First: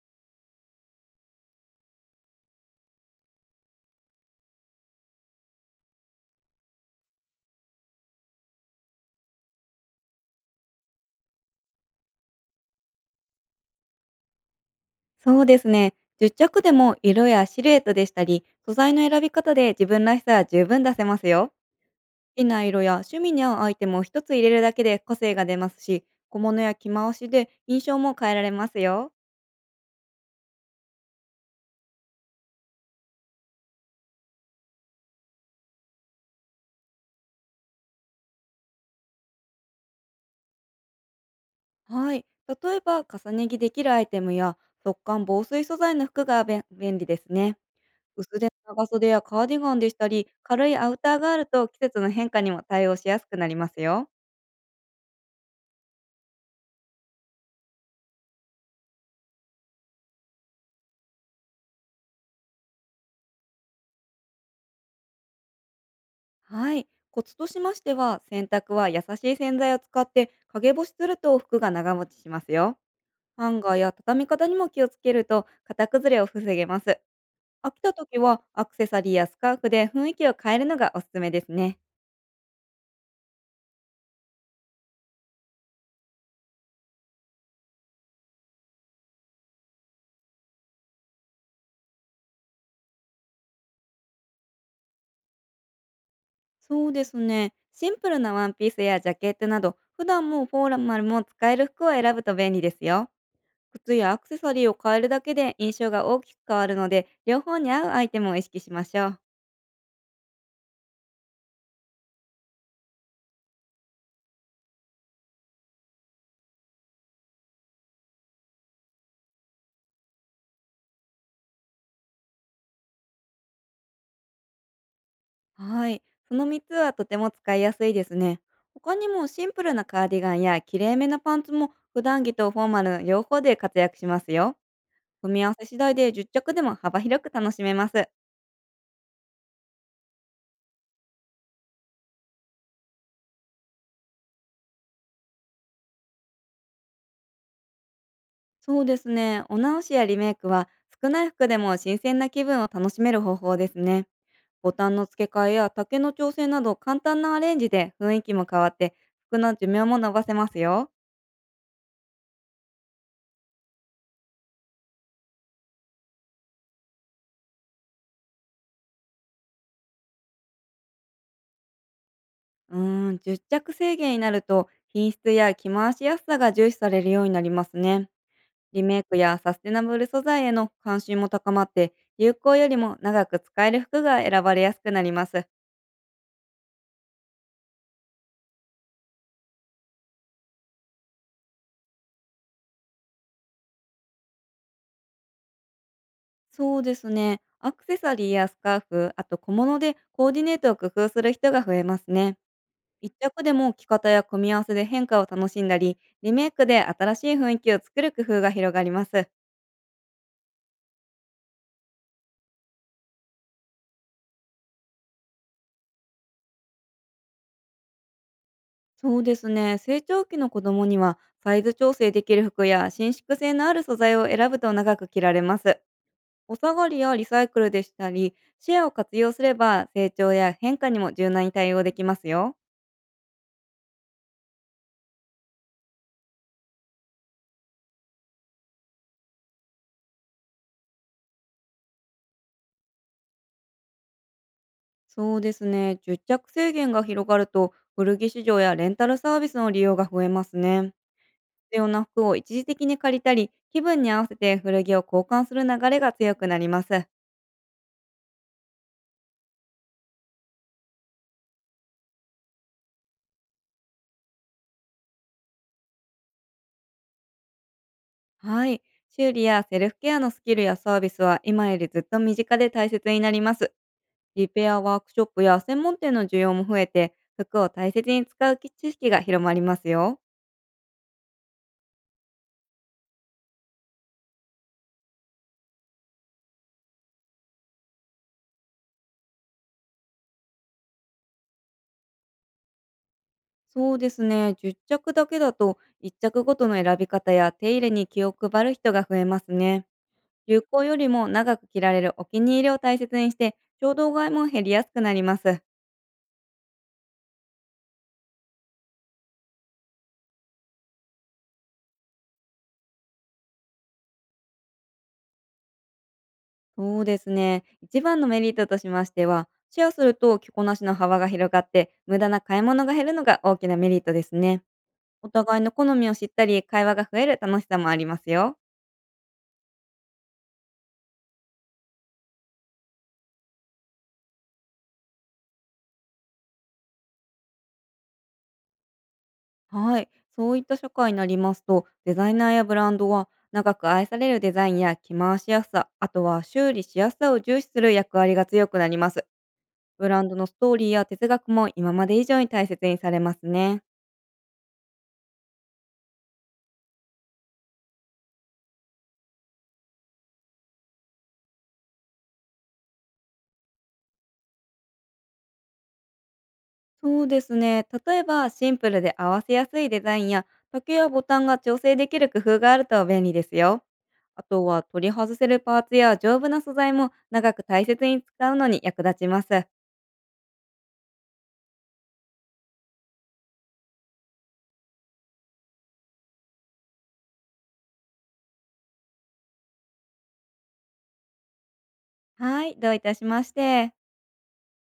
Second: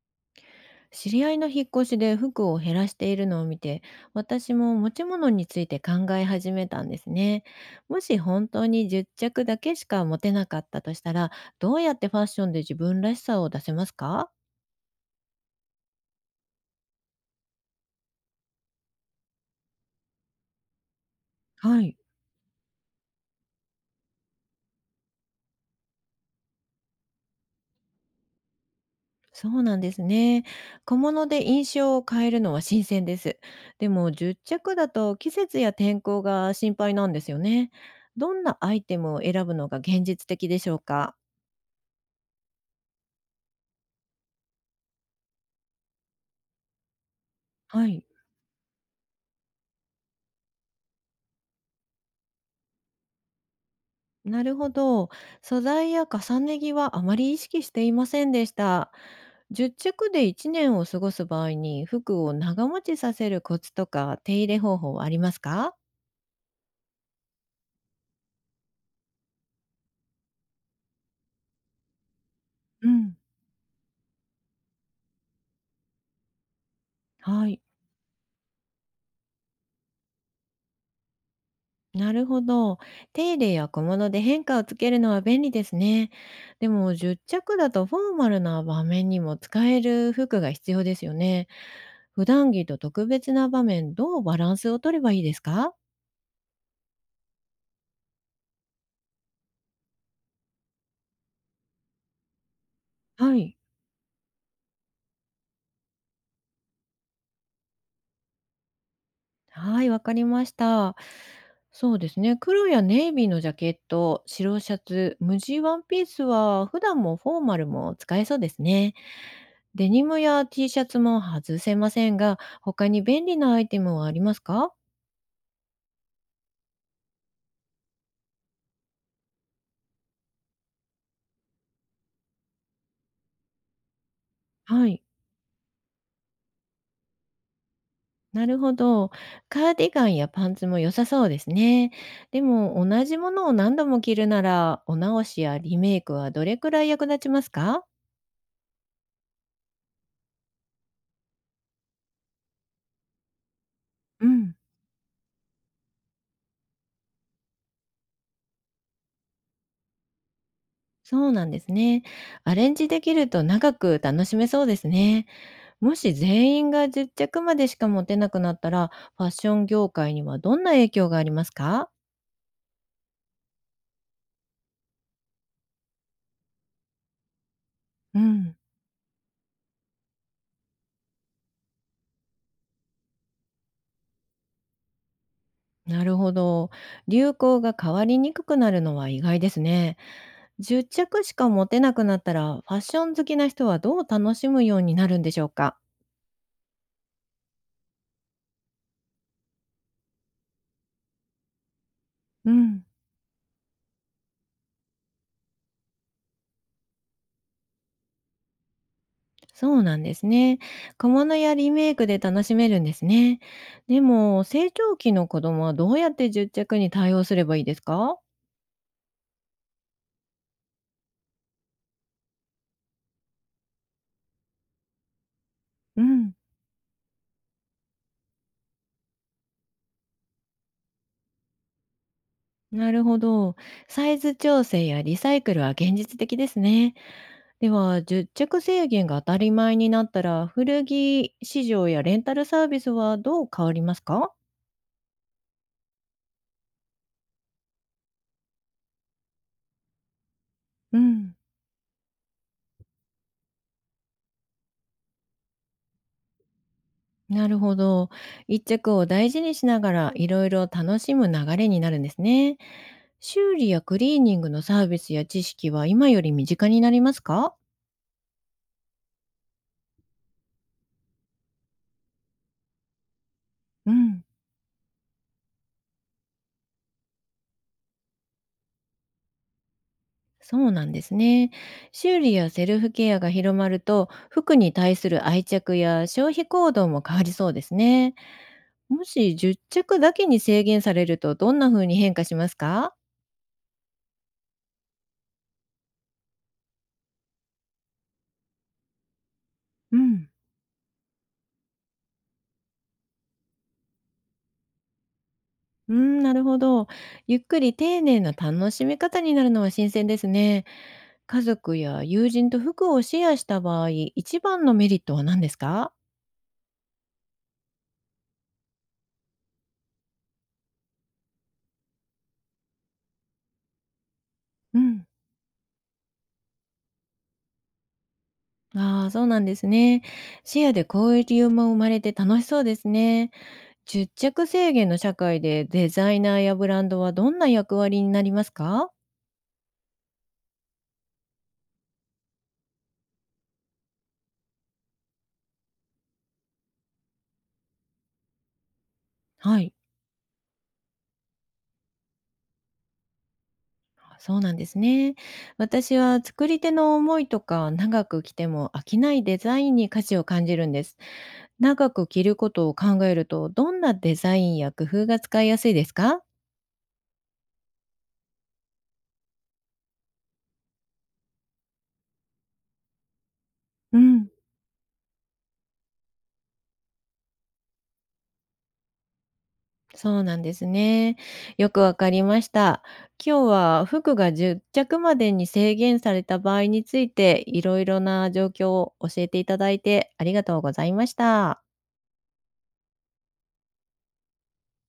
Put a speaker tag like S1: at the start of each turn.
S1: 知り合いの引っ越しで服を減らしているのを見て、私も持ち物について考え始めたんですね。もし本当に10着だけしか持てなかったとしたら、どうやってファッションで自分らしさを出せますか？
S2: そうですね。10着でも色やシルエットでしたり、素材の選び方で自分らしさは十分出せますよ。
S1: はい。
S2: 好きな色や趣味に合うアイテムを一つ入れるだけで個性が出ますし、小物や着回しで印象も変えられますよ。
S1: そうなんですね。小物で印象を変えるのは新鮮です。でも10着だと季節や天候が心配なんですよね。どんなアイテムを選ぶのが現実的でしょうか？
S2: はい。例えば、重ね着できるアイテムや速乾防水素材の服が便利ですね。
S1: はい。
S2: 薄手の長袖やカーディガンでしたり、軽いアウターがあると季節の変化にも対応しやすくなりますよ。
S1: なるほど。素材や重ね着はあまり意識していませんでした。10着で1年を過ごす場合に服を長持ちさせるコツとか手入れ方法はありますか？
S2: はい。コツとしましては、洗濯は優しい洗剤を使って陰干しすると服が長持ちしますよ。
S1: うん、
S2: ハンガーや畳み方にも気をつけると型崩れを防げます。
S1: はい。
S2: 飽きた時はアクセサリーやスカーフで雰囲気を変えるのがおすすめですね。
S1: なるほど。手入れや小物で変化をつけるのは便利ですね。でも10着だとフォーマルな場面にも使える服が必要ですよね。普段着と特別な場面、どうバランスを取ればいいですか？
S2: そうですね。シンプルなワンピースやジャケットなど、普段もフォーマルも使える服を選ぶと便利ですよ。
S1: はい。
S2: 靴やアクセサリーを変えるだけで印象が大きく変わるので、両方に合うアイテムを意識しましょう。
S1: はい、わかりました。そうですね、黒やネイビーのジャケット、白シャツ、無地ワンピースは普段もフォーマルも使えそうですね。デニムや Tシャツも外せませんが、他に便利なアイテムはありますか？
S2: はい。その3つはとても使いやすいですね。他にもシンプルなカーディガンやきれいめなパンツも普段着とフォーマルの両方で活躍しますよ。
S1: はい。
S2: 組み合わせ次第で10着でも幅広く楽しめます。
S1: なるほど。カーディガンやパンツも良さそうですね。でも、同じものを何度も着るなら、お直しやリメイクはどれくらい役立ちますか？
S2: そうですね。お直しやリメイクは少ない服でも新鮮な気分を楽しめる方法ですね。
S1: うん。
S2: ボタンの付け替えや丈の調整など簡単なアレンジで雰囲気も変わって、服の寿命も伸ばせますよ。
S1: そうなんですね。アレンジできると長く楽しめそうですね。もし全員が10着までしか持てなくなったら、ファッション業界にはどんな影響がありますか？
S2: うーん、10着制限になると品質や着回しやすさが重視されるようになりますね。
S1: うん、
S2: リメイクやサステナブル素材への関心も高まって、流行よりも長く使える服が選ばれやすくなります。
S1: なるほど。流行が変わりにくくなるのは意外ですね。10着しか持てなくなったら、ファッション好きな人はどう楽しむようになるんでしょうか？
S2: そうですね。アクセサリーやスカーフ、あと小物でコーディネートを工夫する人が増えますね。
S1: うん。
S2: 一着でも着方や組み合わせで変化を楽しんだり、リメイクで新しい雰囲気を作る工夫が広がります。
S1: そうなんですね。小物やリメイクで楽しめるんですね。でも、成長期の子供はどうやって10着に対応すればいいですか？
S2: そうですね。成長期の子供には、サイズ調整できる服や伸縮性のある素材を選ぶと長く着られます。
S1: うん。
S2: お下がりやリサイクルでしたり、シェアを活用すれば成長や変化にも柔軟に対応できますよ。
S1: なるほど。サイズ調整やリサイクルは現実的ですね。では、10着制限が当たり前になったら、古着市場やレンタルサービスはどう変わりますか？
S2: そうですね。10着制限が広がると、古着市場やレンタルサービスの利用が増えますね。
S1: うん。
S2: 必要な服を一時的に借りたり、気分に合わせて古着を交換する流れが強くなります。
S1: なるほど。一着を大事にしながらいろいろ楽しむ流れになるんですね。修理やクリーニングのサービスや知識は今より身近になりますか？
S2: はい。修理やセルフケアのスキルやサービスは今よりずっと身近で大切になります。
S1: うん。
S2: リペアワークショップや専門店の需要も増えて、服を大切に使う知識が広まりますよ。
S1: そうなんですね。修理やセルフケアが広まると、服に対する愛着や消費行動も変わりそうですね。もし10着だけに制限されると、どんな風に変化しますか？
S2: そうですね。10着だけだと、1着ごとの選び方や手入れに気を配る人が増えますね。
S1: うん。
S2: 流行よりも長く着られるお気に入りを大切にして、衝動買いも減りやすくなります。
S1: なるほど。ゆっくり丁寧な楽しみ方になるのは新鮮ですね。家族や友人と服をシェアした場合、一番のメリットは何ですか？
S2: そうですね。一番のメリットとしましては、シェアすると着こなしの幅が広がって、無駄な買い物が減るのが大きなメリットですね。
S1: うん。
S2: お互いの好みを知ったり、会話が増える楽しさもありますよ。
S1: ああ、そうなんですね。シェアで交流も生まれて楽しそうですね。出着制限の社会でデザイナーやブランドはどんな役割になりますか？
S2: はい。そういった社会になりますと、デザイナーやブランドは、長く愛されるデザインや着回しやすさ、あとは修理しやすさを重視する役割が強くなります。
S1: はい。
S2: ブランドのストーリーや哲学も今まで以上に大切にされますね。
S1: そうなんですね。私は作り手の思いとか長く着ても飽きないデザインに価値を感じるんです。長く着ることを考えるとどんなデザインや工夫が使いやすいですか？
S2: そうですね。例えばシンプルで合わせやすいデザインや時計やボタンが調整できる工夫があると便利ですよ。
S1: うん、
S2: あとは取り外せるパーツや丈夫な素材も長く大切に使うのに役立ちます。
S1: そうなんですね。よくわかりました。今日は服が10着までに制限された場合についていろいろな状況を教えていただいてありがとうございました。
S2: はい、どういたしまして。